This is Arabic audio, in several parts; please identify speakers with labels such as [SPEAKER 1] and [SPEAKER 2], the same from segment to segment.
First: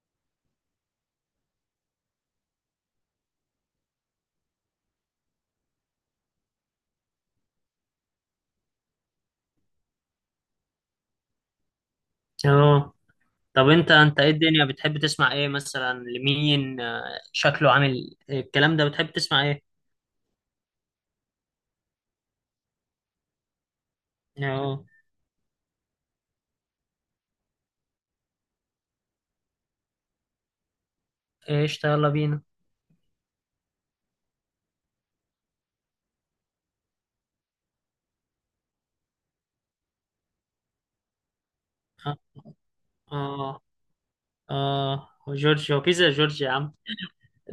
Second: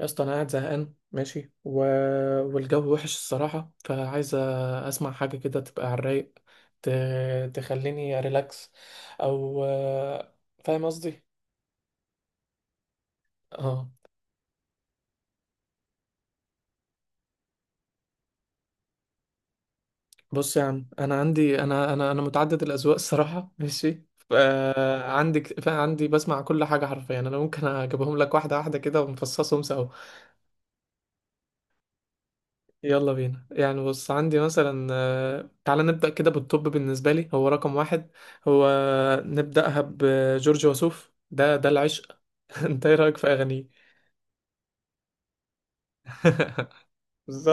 [SPEAKER 1] يا اسطى انا قاعد زهقان ماشي والجو وحش الصراحه، فعايز اسمع حاجه كده تبقى على الرايق، ت... تخليني ريلاكس. او فاهم قصدي.
[SPEAKER 2] اه. طب
[SPEAKER 1] اه.
[SPEAKER 2] انت ايه الدنيا بتحب تسمع ايه مثلا لمين شكله عامل إيه؟ الكلام ده بتحب تسمع ايه.
[SPEAKER 1] بص يا عم، انا عندي انا انا انا متعدد الاذواق الصراحه ماشي. ف-
[SPEAKER 2] اه،
[SPEAKER 1] عندي بسمع كل حاجه حرفيا، انا ممكن اجيبهم لك واحده واحده كده ومفصصهم سوا.
[SPEAKER 2] ايش يلا بينا.
[SPEAKER 1] يلا بينا. يعني بص، عندي مثلا تعالى نبدأ كده بالطب، بالنسبة لي هو رقم واحد. هو نبدأها بجورج وسوف، ده
[SPEAKER 2] اه.
[SPEAKER 1] العشق. انت ايه رأيك في
[SPEAKER 2] اه.
[SPEAKER 1] أغانيه؟
[SPEAKER 2] آه. جورج هو كيزا جورج يا عم.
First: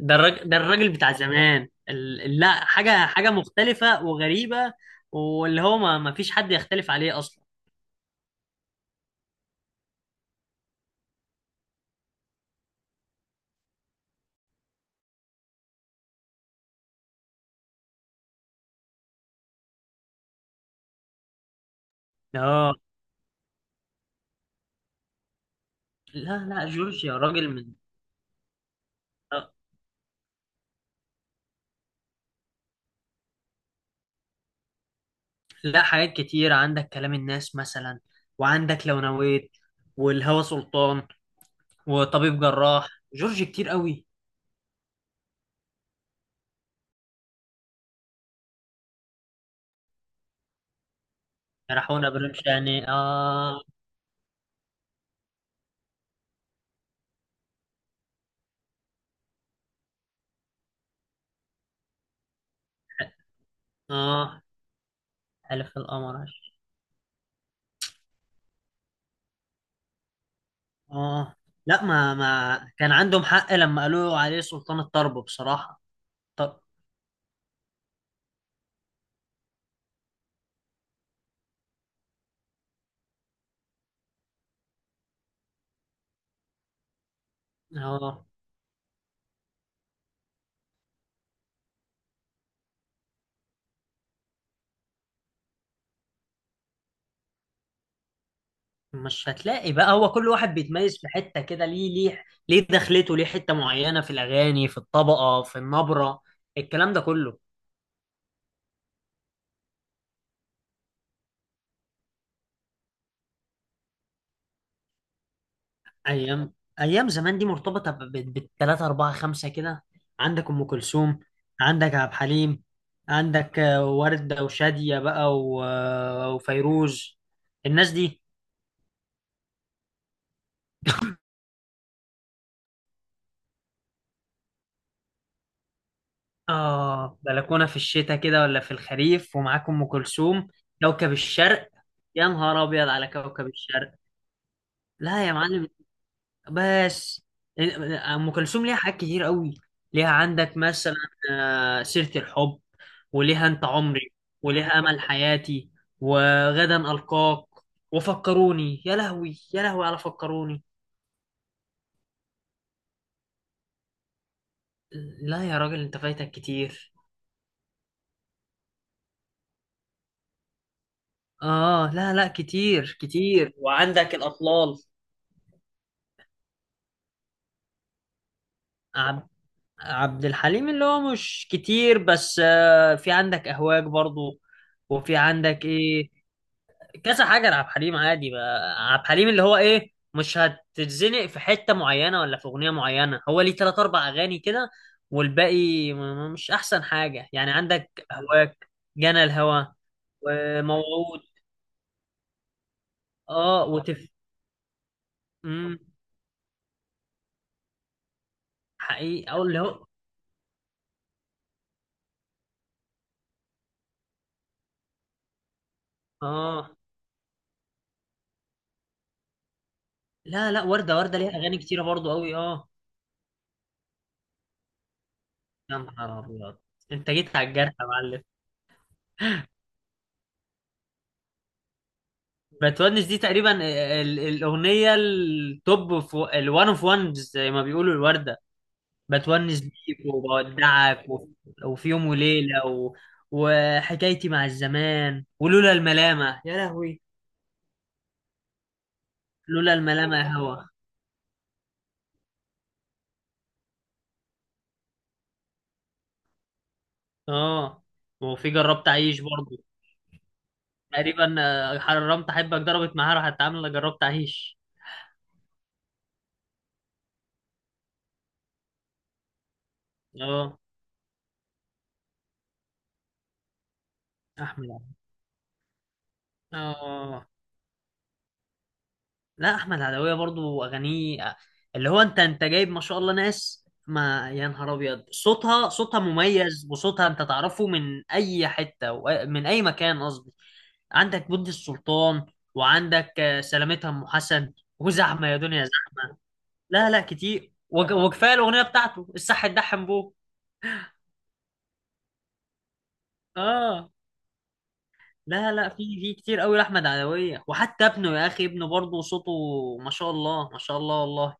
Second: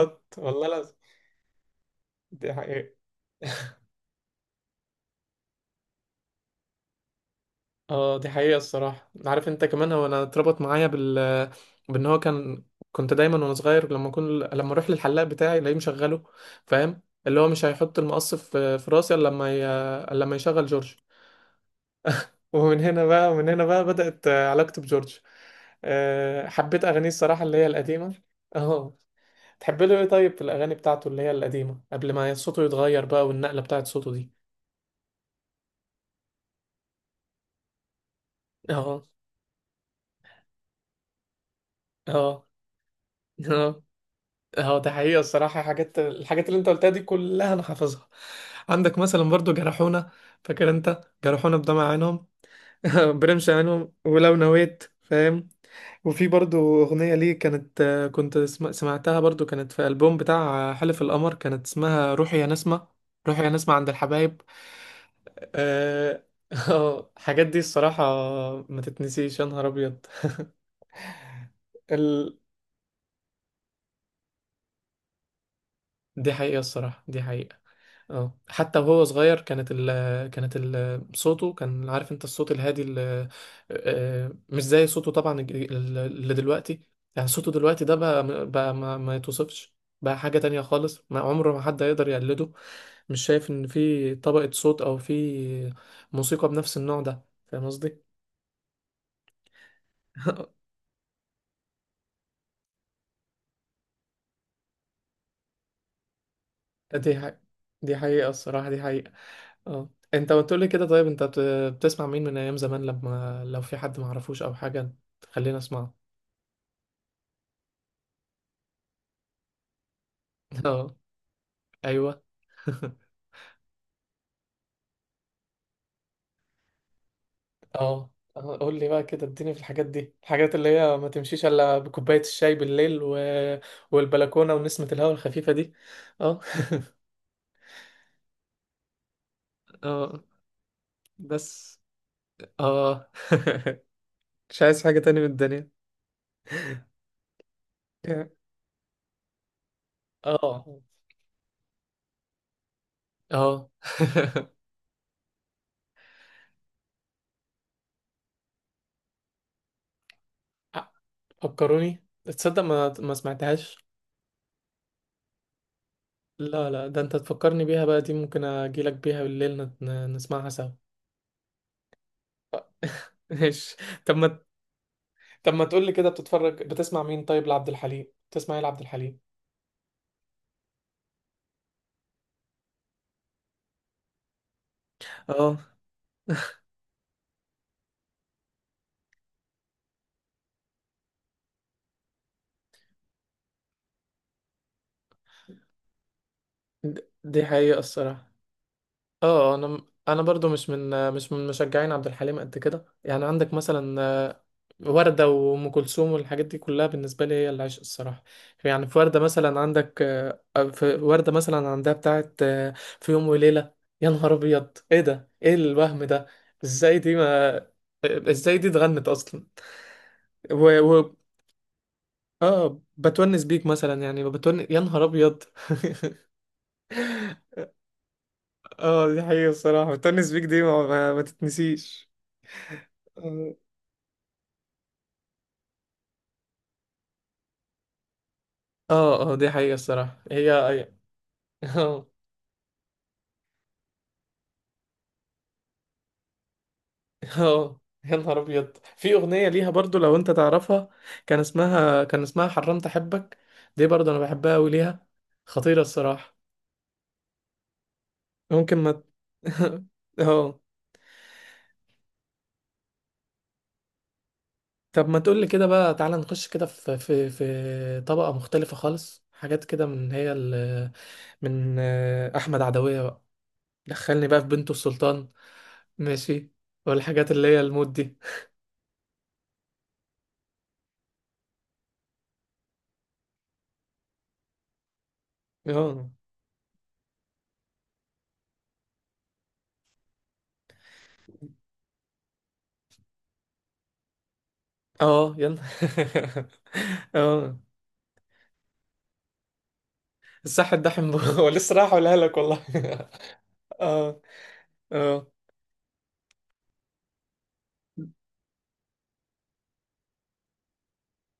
[SPEAKER 2] ده الراجل ده
[SPEAKER 1] والله،
[SPEAKER 2] الراجل
[SPEAKER 1] لازم.
[SPEAKER 2] بتاع زمان
[SPEAKER 1] دي
[SPEAKER 2] لا،
[SPEAKER 1] حقيقة.
[SPEAKER 2] حاجة مختلفة وغريبة. واللي هو ما فيش حد يختلف عليه اصلا.
[SPEAKER 1] اه دي حقيقة الصراحة. عارف انت كمان، هو انا اتربط معايا بان هو كان. كنت دايما وانا صغير لما اروح للحلاق بتاعي الاقيه مشغله. فاهم، اللي هو مش هيحط المقص في راسي إلا لما يشغل جورج.
[SPEAKER 2] اه،
[SPEAKER 1] ومن هنا بقى بدأت علاقتي بجورج.
[SPEAKER 2] لا لا
[SPEAKER 1] حبيت
[SPEAKER 2] جورج
[SPEAKER 1] أغانيه
[SPEAKER 2] يا
[SPEAKER 1] الصراحة
[SPEAKER 2] راجل
[SPEAKER 1] اللي هي
[SPEAKER 2] من.
[SPEAKER 1] القديمة اه.
[SPEAKER 2] آه.
[SPEAKER 1] تحب له ايه طيب في الأغاني بتاعته اللي هي القديمة، قبل ما صوته يتغير بقى، والنقلة بتاعت صوته دي؟
[SPEAKER 2] لا، حاجات كتير، عندك كلام الناس مثلا، وعندك لو
[SPEAKER 1] اه.
[SPEAKER 2] نويت والهوى سلطان وطبيب
[SPEAKER 1] اه.
[SPEAKER 2] جراح، جورج كتير
[SPEAKER 1] اه.
[SPEAKER 2] قوي.
[SPEAKER 1] اه ده حقيقة الصراحة، حاجات الحاجات اللي انت قلتها دي كلها انا حافظها. عندك مثلا برضو جرحونا، فاكر انت جرحونا بدمع
[SPEAKER 2] راحونا
[SPEAKER 1] عينهم؟
[SPEAKER 2] برمش، يعني حقون ابراهيم شاني.
[SPEAKER 1] برمش
[SPEAKER 2] اه.
[SPEAKER 1] عينهم، ولو نويت، فاهم. وفي برضو أغنية ليه كانت، سمعتها برضو، كانت في ألبوم بتاع حلف القمر، كانت اسمها روحي يا نسمة. روحي يا نسمة عند الحبايب.
[SPEAKER 2] اه، حلف
[SPEAKER 1] اه
[SPEAKER 2] القمر.
[SPEAKER 1] الحاجات دي الصراحة، ما تتنسيش، يا نهار أبيض.
[SPEAKER 2] اه، لا، ما
[SPEAKER 1] ال...
[SPEAKER 2] ما كان عندهم حق لما قالوا عليه سلطان الطرب بصراحة.
[SPEAKER 1] دي حقيقة
[SPEAKER 2] طب.
[SPEAKER 1] الصراحة، دي حقيقة. اه حتى وهو صغير، كانت ال كانت ال صوته كان، عارف انت، الصوت الهادي ال آه، مش زي صوته طبعا، اللي دلوقتي. يعني صوته دلوقتي ده
[SPEAKER 2] اه،
[SPEAKER 1] بقى، بقى ما, ما يتوصفش. بقى حاجة تانية خالص، ما عمره ما حد هيقدر يقلده. مش شايف ان في طبقة صوت، او في موسيقى بنفس النوع ده، فاهم قصدي؟
[SPEAKER 2] مش هتلاقي بقى، هو كل واحد بيتميز في حتة كده، ليه ليه ليه دخلته ليه حتة معينة في الأغاني، في الطبقة، في النبرة، الكلام ده
[SPEAKER 1] دي
[SPEAKER 2] كله.
[SPEAKER 1] حقيقة. دي حقيقة الصراحة، دي حقيقة. اه انت بتقول لي كده طيب، بتسمع مين من ايام زمان؟ لما لو في حد ما اعرفوش او حاجة، تخلينا اسمعه.
[SPEAKER 2] ايام، ايام زمان دي مرتبطه بالتلاته اربعه خمسه كده. عندك ام
[SPEAKER 1] اه.
[SPEAKER 2] كلثوم، عندك عبد
[SPEAKER 1] ايوه.
[SPEAKER 2] الحليم، عندك ورده وشاديه بقى و وفيروز الناس
[SPEAKER 1] اه.
[SPEAKER 2] دي.
[SPEAKER 1] قول لي بقى كده، اديني في الحاجات دي، الحاجات اللي هي ما تمشيش الا بكوبايه الشاي بالليل والبلكونه ونسمه الهواء الخفيفه دي. اه
[SPEAKER 2] اه، بلكونه في الشتاء كده ولا في الخريف، ومعاك ام
[SPEAKER 1] اه،
[SPEAKER 2] كلثوم، كوكب الشرق.
[SPEAKER 1] بس
[SPEAKER 2] يا نهار ابيض على
[SPEAKER 1] اه
[SPEAKER 2] كوكب الشرق.
[SPEAKER 1] مش عايز حاجه تاني من
[SPEAKER 2] لا يا
[SPEAKER 1] الدنيا.
[SPEAKER 2] معلم. بس ام كلثوم ليها حاجات كتير قوي، ليها عندك
[SPEAKER 1] اه.
[SPEAKER 2] مثلا سيرة الحب، وليها انت
[SPEAKER 1] اه.
[SPEAKER 2] عمري، وليها امل حياتي، وغدا القاك، وفكروني، يا لهوي يا لهوي على فكروني.
[SPEAKER 1] فكروني، تصدق ما سمعتهاش؟
[SPEAKER 2] لا يا راجل، انت فايتك
[SPEAKER 1] لا لا،
[SPEAKER 2] كتير.
[SPEAKER 1] ده انت تفكرني بيها بقى، دي ممكن اجيلك بيها بالليل، نسمعها سوا.
[SPEAKER 2] اه، لا لا، كتير كتير،
[SPEAKER 1] ماشي.
[SPEAKER 2] وعندك
[SPEAKER 1] طب ما
[SPEAKER 2] الاطلال.
[SPEAKER 1] طب ما تقول لي كده، بتتفرج، بتسمع مين طيب؟ لعبد الحليم، تسمع ايه لعبد الحليم؟
[SPEAKER 2] عب... عبد الحليم اللي هو مش كتير، بس في عندك اهواك برضو، وفي
[SPEAKER 1] اه.
[SPEAKER 2] عندك ايه، كذا حاجه لعبد الحليم. عادي بقى عبد الحليم، اللي هو ايه، مش هتتزنق في حته معينه ولا في اغنيه معينه، هو ليه تلات اربع اغاني كده، والباقي مش احسن حاجه.
[SPEAKER 1] دي
[SPEAKER 2] يعني
[SPEAKER 1] حقيقة
[SPEAKER 2] عندك
[SPEAKER 1] الصراحة.
[SPEAKER 2] هواك، جنى
[SPEAKER 1] اه،
[SPEAKER 2] الهوى،
[SPEAKER 1] انا برضو مش من
[SPEAKER 2] وموعود.
[SPEAKER 1] مش من مشجعين عبد الحليم قد كده. يعني عندك
[SPEAKER 2] اه،
[SPEAKER 1] مثلا
[SPEAKER 2] وتف.
[SPEAKER 1] وردة وأم
[SPEAKER 2] امم
[SPEAKER 1] كلثوم والحاجات دي كلها، بالنسبة لي هي العشق الصراحة. يعني في وردة
[SPEAKER 2] حقيقي، او
[SPEAKER 1] مثلا
[SPEAKER 2] اللي هو
[SPEAKER 1] عندك في وردة مثلا عندها بتاعت في يوم وليلة. يا نهار أبيض، ايه ده، ايه الوهم ده؟
[SPEAKER 2] اه.
[SPEAKER 1] ازاي دي ما ازاي دي اتغنت اصلا؟
[SPEAKER 2] لا لا، ورده ورده ليها اغاني كتيره برضو قوي، اه.
[SPEAKER 1] اه، بتونس بيك مثلا، يعني يا نهار ابيض
[SPEAKER 2] يا نهار ابيض، انت جيت على الجرح يا معلم.
[SPEAKER 1] اه دي حقيقة الصراحة، بتونس بيك دي ما تتنسيش.
[SPEAKER 2] بتونس دي تقريبا
[SPEAKER 1] اه.
[SPEAKER 2] الاغنيه التوب في الوان اوف وانز زي ما بيقولوا الورده.
[SPEAKER 1] اه دي
[SPEAKER 2] بتونس
[SPEAKER 1] حقيقة
[SPEAKER 2] بيك
[SPEAKER 1] الصراحة،
[SPEAKER 2] وبودعك و، وفي يوم
[SPEAKER 1] اه.
[SPEAKER 2] وليلة و، وحكايتي مع الزمان ولولا الملامة يا لهوي،
[SPEAKER 1] اه يا نهار ابيض، في اغنية ليها
[SPEAKER 2] لولا
[SPEAKER 1] برضو لو
[SPEAKER 2] الملامة
[SPEAKER 1] انت
[SPEAKER 2] يا هوا.
[SPEAKER 1] تعرفها، كان اسمها حرمت احبك. دي برضو انا بحبها قوي ليها، خطيرة الصراحة.
[SPEAKER 2] اه، وفي
[SPEAKER 1] ممكن
[SPEAKER 2] جربت
[SPEAKER 1] ما
[SPEAKER 2] أعيش برضه.
[SPEAKER 1] اه.
[SPEAKER 2] تقريبا حرمت أحبك ضربت معاها، راحت عاملة جربت أعيش.
[SPEAKER 1] طب ما تقولي كده بقى، تعالى نخش كده في طبقة مختلفة خالص، حاجات كده من هي
[SPEAKER 2] اه.
[SPEAKER 1] ال من أحمد عدوية بقى. دخلني بقى في
[SPEAKER 2] أحمد
[SPEAKER 1] بنته
[SPEAKER 2] عبد-
[SPEAKER 1] السلطان. ماشي.
[SPEAKER 2] اه،
[SPEAKER 1] والحاجات اللي هي المود دي.
[SPEAKER 2] لا، احمد عدوية برضو اغانيه اللي هو، انت جايب ما شاء الله ناس، ما يا نهار ابيض، صوتها صوتها
[SPEAKER 1] اه.
[SPEAKER 2] مميز، وصوتها انت تعرفه من اي حتة وأ- من اي مكان قصدي. عندك بنت السلطان، وعندك سلامتها ام حسن، وزحمة
[SPEAKER 1] اه،
[SPEAKER 2] يا
[SPEAKER 1] يلا.
[SPEAKER 2] دنيا زحمة. لا لا، كتير
[SPEAKER 1] اه،
[SPEAKER 2] وكفايه الاغنية بتاعته الصح الدحم بو.
[SPEAKER 1] الصح الدحم هو لسه راح اقولها لك، والله
[SPEAKER 2] اه،
[SPEAKER 1] اه. اه.
[SPEAKER 2] لا لا، في في كتير قوي لاحمد عدوية، وحتى ابنه يا اخي، ابنه برضه صوته ما شاء الله، ما شاء الله، والله.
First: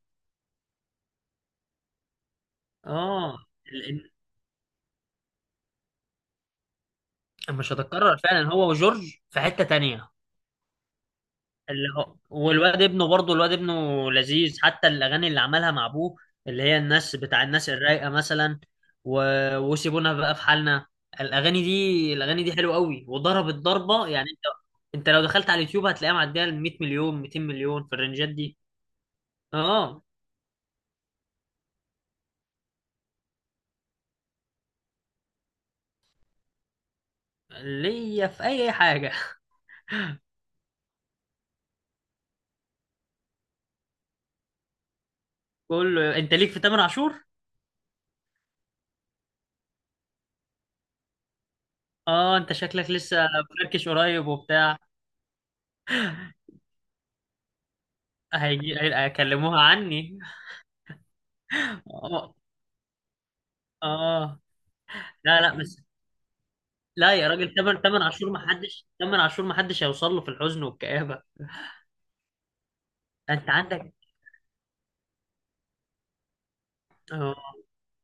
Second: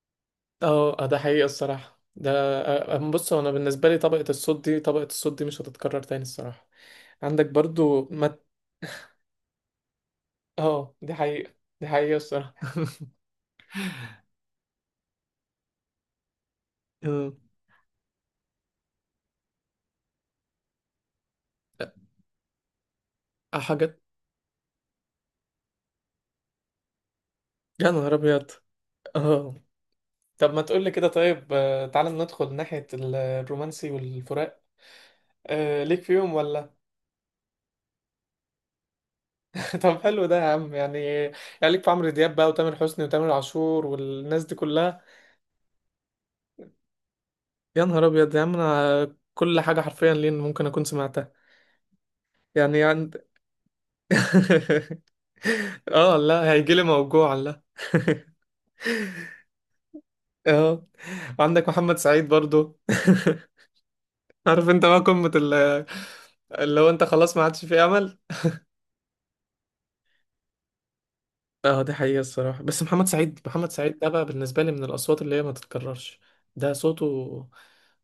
[SPEAKER 1] اه ده حقيقة الصراحة ده. بص،
[SPEAKER 2] اه،
[SPEAKER 1] هو انا بالنسبة لي طبقة الصوت دي، طبقة الصوت دي مش هتتكرر تاني الصراحة. عندك
[SPEAKER 2] مش
[SPEAKER 1] برضو
[SPEAKER 2] هتتكرر
[SPEAKER 1] ما.
[SPEAKER 2] فعلا، هو وجورج في حتة تانية.
[SPEAKER 1] اه، دي حقيقة دي
[SPEAKER 2] اللي
[SPEAKER 1] حقيقة
[SPEAKER 2] هو
[SPEAKER 1] الصراحة.
[SPEAKER 2] والواد ابنه برضه، الواد ابنه لذيذ، حتى الأغاني اللي عملها مع أبوه، اللي هي الناس
[SPEAKER 1] اه
[SPEAKER 2] بتاع الناس الرايقة مثلا، و، وسيبونا بقى في حالنا. الأغاني دي، الأغاني دي حلوة قوي، وضربت
[SPEAKER 1] حاجات
[SPEAKER 2] ضربة. يعني أنت، أنت لو دخلت على اليوتيوب هتلاقيها معدية ال 100 مليون 200 مليون
[SPEAKER 1] يا
[SPEAKER 2] في
[SPEAKER 1] نهار
[SPEAKER 2] الرنجات
[SPEAKER 1] أبيض.
[SPEAKER 2] دي.
[SPEAKER 1] اه.
[SPEAKER 2] أه.
[SPEAKER 1] طب ما تقول لي كده طيب، تعالى ندخل ناحية الرومانسي والفراق. أه ليك فيهم ولا؟
[SPEAKER 2] ليا في أي حاجة.
[SPEAKER 1] طب حلو ده يا عم يعني ليك في عمرو دياب بقى وتامر حسني وتامر عاشور والناس دي كلها.
[SPEAKER 2] كله، أنت ليك في تامر عاشور؟
[SPEAKER 1] يا نهار أبيض يا عم، أنا كل حاجة حرفيا لين ممكن أكون سمعتها.
[SPEAKER 2] أه أنت
[SPEAKER 1] يعني
[SPEAKER 2] شكلك
[SPEAKER 1] عند.
[SPEAKER 2] لسه فركش قريب وبتاع.
[SPEAKER 1] اه لا، هيجيلي موجوع، لا
[SPEAKER 2] هيجي هيكلموها عني.
[SPEAKER 1] اه، عندك محمد سعيد
[SPEAKER 2] آه،
[SPEAKER 1] برضو
[SPEAKER 2] اه،
[SPEAKER 1] عارف انت بقى قمة
[SPEAKER 2] لا لا بس.
[SPEAKER 1] اللي هو، انت
[SPEAKER 2] لا يا
[SPEAKER 1] خلاص ما
[SPEAKER 2] راجل،
[SPEAKER 1] عادش
[SPEAKER 2] تمن
[SPEAKER 1] فيه
[SPEAKER 2] تمن
[SPEAKER 1] امل.
[SPEAKER 2] عاشور ما حدش، تمن عاشور ما حدش هيوصل له في الحزن والكآبة.
[SPEAKER 1] اه دي حقيقة الصراحة. بس محمد سعيد،
[SPEAKER 2] انت
[SPEAKER 1] محمد
[SPEAKER 2] عندك.
[SPEAKER 1] سعيد ده بقى بالنسبة لي من الأصوات اللي هي ما تتكررش. ده
[SPEAKER 2] اه،
[SPEAKER 1] صوته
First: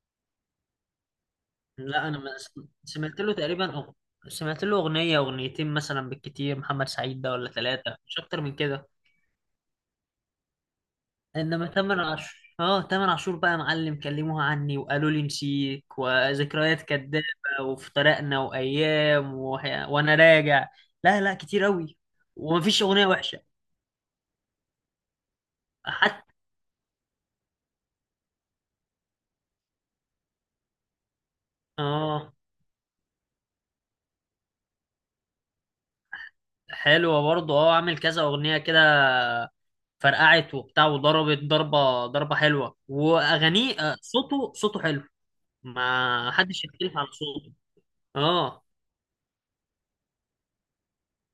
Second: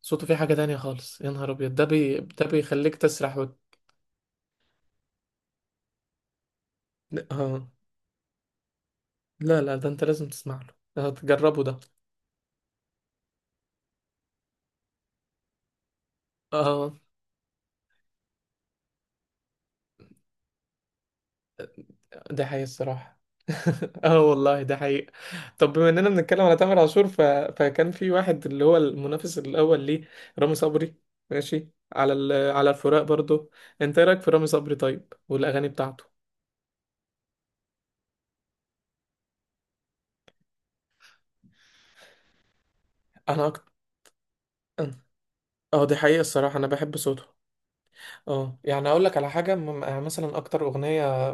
[SPEAKER 1] صوته فيه حاجة تانية خالص، يا نهار أبيض،
[SPEAKER 2] لا انا ما
[SPEAKER 1] ده
[SPEAKER 2] سم-
[SPEAKER 1] بيخليك
[SPEAKER 2] سمعت له
[SPEAKER 1] تسرح
[SPEAKER 2] تقريبا سمعت له اغنية اغنيتين مثلا بالكتير محمد سعيد ده، ولا
[SPEAKER 1] اه.
[SPEAKER 2] ثلاثة، مش اكتر من كده.
[SPEAKER 1] لا لا، ده انت لازم تسمع له، اه، تجربه
[SPEAKER 2] انما
[SPEAKER 1] ده.
[SPEAKER 2] تمن عاشور، اه تمن عاشور بقى يا معلم، كلموها عني، وقالوا لي نسيك، وذكريات
[SPEAKER 1] اه
[SPEAKER 2] كدابة، وافترقنا، وايام، وانا راجع. لا لا كتير قوي،
[SPEAKER 1] ده حقيقي
[SPEAKER 2] ومفيش اغنية
[SPEAKER 1] الصراحة.
[SPEAKER 2] وحشة
[SPEAKER 1] اه والله ده حقيقي. طب بما اننا
[SPEAKER 2] حتى.
[SPEAKER 1] بنتكلم على تامر عاشور فكان في واحد اللي هو المنافس الاول ليه، رامي صبري، ماشي على
[SPEAKER 2] اه،
[SPEAKER 1] على الفراق برضو. انت إيه رايك في رامي صبري طيب، والاغاني بتاعته؟
[SPEAKER 2] حلوة برضه. اه، عامل كذا أغنية كده، فرقعت وبتاع، وضربت ضربة، ضربة حلوة،
[SPEAKER 1] انا اكتر.
[SPEAKER 2] وأغانيه صوته صوته حلو،
[SPEAKER 1] اه دي حقيقة
[SPEAKER 2] ما
[SPEAKER 1] الصراحة،
[SPEAKER 2] حدش
[SPEAKER 1] انا بحب
[SPEAKER 2] يختلف على
[SPEAKER 1] صوته.
[SPEAKER 2] صوته.
[SPEAKER 1] اه،
[SPEAKER 2] اه.
[SPEAKER 1] يعني اقول لك على حاجة، مثلا اكتر اغنية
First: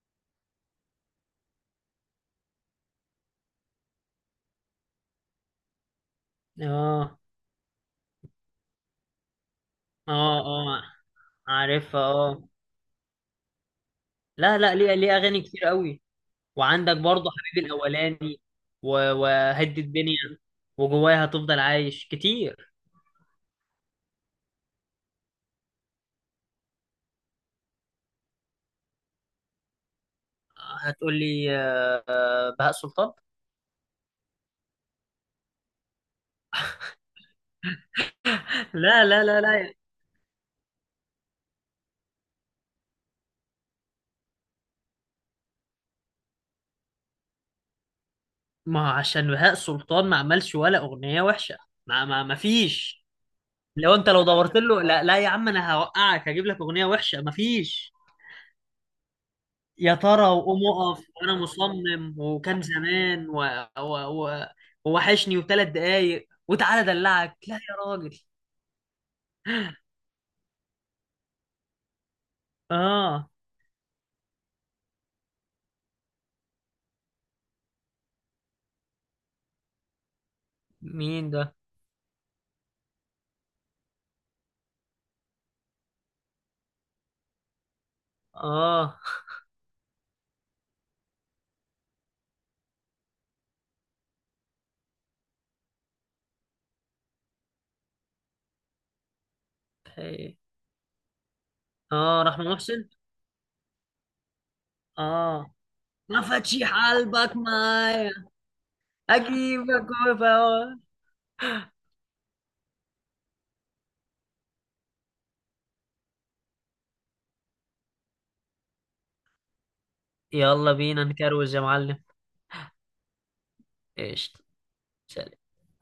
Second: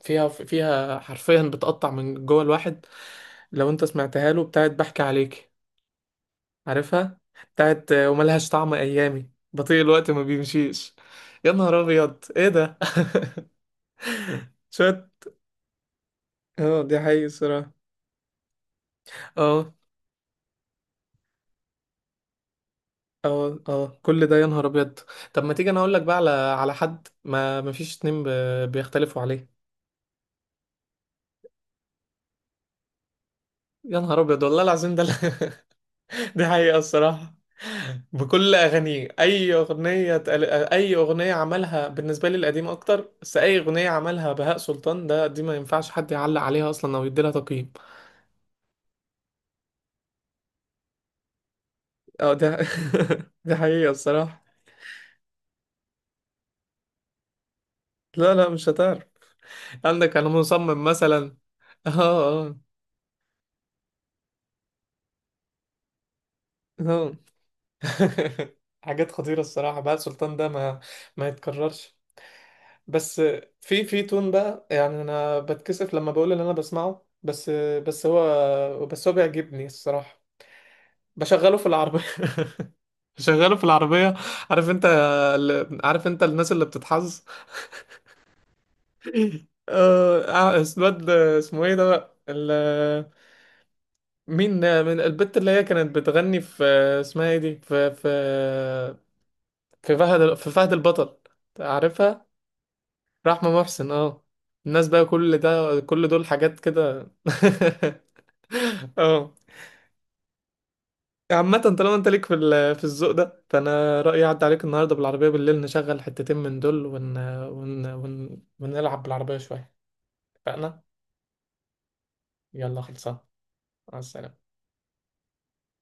[SPEAKER 1] فيها حرفيا بتقطع من جوه الواحد لو انت سمعتها له، بتاعت بحكي عليكي،
[SPEAKER 2] اه.
[SPEAKER 1] عارفها؟ بتاعت وملهاش طعم ايامي، بطيء الوقت ما
[SPEAKER 2] اه. اه،
[SPEAKER 1] بيمشيش. يا نهار
[SPEAKER 2] عارفها.
[SPEAKER 1] ابيض
[SPEAKER 2] اه،
[SPEAKER 1] ايه ده
[SPEAKER 2] لا لا، ليه ليه
[SPEAKER 1] شوت.
[SPEAKER 2] أغاني كتير قوي.
[SPEAKER 1] اه
[SPEAKER 2] وعندك
[SPEAKER 1] دي حقيقة
[SPEAKER 2] برضه حبيبي
[SPEAKER 1] الصراحة.
[SPEAKER 2] الأولاني، و،
[SPEAKER 1] اه.
[SPEAKER 2] وهدي الدنيا، وجوايا هتفضل عايش، كتير.
[SPEAKER 1] اه. اه كل ده يا نهار ابيض. طب ما تيجي انا اقول لك بقى على حد ما فيش اتنين بيختلفوا عليه.
[SPEAKER 2] هتقول لي بهاء سلطان.
[SPEAKER 1] يا نهار ابيض والله العظيم، دي حقيقة الصراحة. بكل
[SPEAKER 2] لا
[SPEAKER 1] اغانيه،
[SPEAKER 2] لا لا لا.
[SPEAKER 1] اي اغنية عملها، بالنسبة لي القديمة اكتر، بس اي اغنية عملها بهاء سلطان ده، دي ما ينفعش حد يعلق عليها اصلا او يديلها تقييم.
[SPEAKER 2] ما هو عشان بهاء سلطان ما عملش ولا أغنية وحشة، ما ما
[SPEAKER 1] اه
[SPEAKER 2] ما
[SPEAKER 1] ده
[SPEAKER 2] فيش.
[SPEAKER 1] ده حقيقة
[SPEAKER 2] لو انت لو
[SPEAKER 1] الصراحة.
[SPEAKER 2] دورت له، لا لا يا عم، انا هوقعك، هجيب لك أغنية وحشة ما فيش.
[SPEAKER 1] لا لا، مش هتعرف.
[SPEAKER 2] يا
[SPEAKER 1] عندك
[SPEAKER 2] ترى،
[SPEAKER 1] انا
[SPEAKER 2] وقوم
[SPEAKER 1] مصمم
[SPEAKER 2] اقف، وانا
[SPEAKER 1] مثلا اه.
[SPEAKER 2] مصمم،
[SPEAKER 1] اه.
[SPEAKER 2] وكان زمان، و، و، و، ووحشني، وثلاث دقايق، وتعالى
[SPEAKER 1] اه
[SPEAKER 2] ادلعك. لا يا راجل.
[SPEAKER 1] حاجات خطيرة الصراحة بقى، السلطان ده ما يتكررش. بس.
[SPEAKER 2] اه.
[SPEAKER 1] في تون بقى، يعني انا بتكسف لما بقول اللي انا بسمعه، بس بس هو بيعجبني الصراحة.
[SPEAKER 2] مين ده.
[SPEAKER 1] بشغله في العربية بشغله في العربية. عارف انت عارف انت الناس اللي بتتحظ
[SPEAKER 2] اه.
[SPEAKER 1] اه اسمه، اسمه ايه ده بقى ال- مين ده؟ من البت اللي هي كانت بتغني في، اسمها ايه، دي في في فهد،
[SPEAKER 2] إيه.
[SPEAKER 1] في فهد البطل.
[SPEAKER 2] اه،
[SPEAKER 1] عارفها؟
[SPEAKER 2] رحمة محسن.
[SPEAKER 1] رحمة محسن، اه. الناس بقى،
[SPEAKER 2] اه،
[SPEAKER 1] كل
[SPEAKER 2] ما
[SPEAKER 1] دول حاجات
[SPEAKER 2] فتشي
[SPEAKER 1] كده.
[SPEAKER 2] حلبك معايا،
[SPEAKER 1] اه.
[SPEAKER 2] اجيبك وفوا.
[SPEAKER 1] عامة طالما انت ليك في في الذوق ده، فانا رأيي اعدي عليك النهاردة بالعربية بالليل، نشغل حتتين من دول، ون ون ون ونلعب بالعربية شوية.
[SPEAKER 2] يلا
[SPEAKER 1] اتفقنا.
[SPEAKER 2] بينا نكروز يا معلم.
[SPEAKER 1] يلا خلصان. مع
[SPEAKER 2] ايش.
[SPEAKER 1] السلامة.
[SPEAKER 2] ش-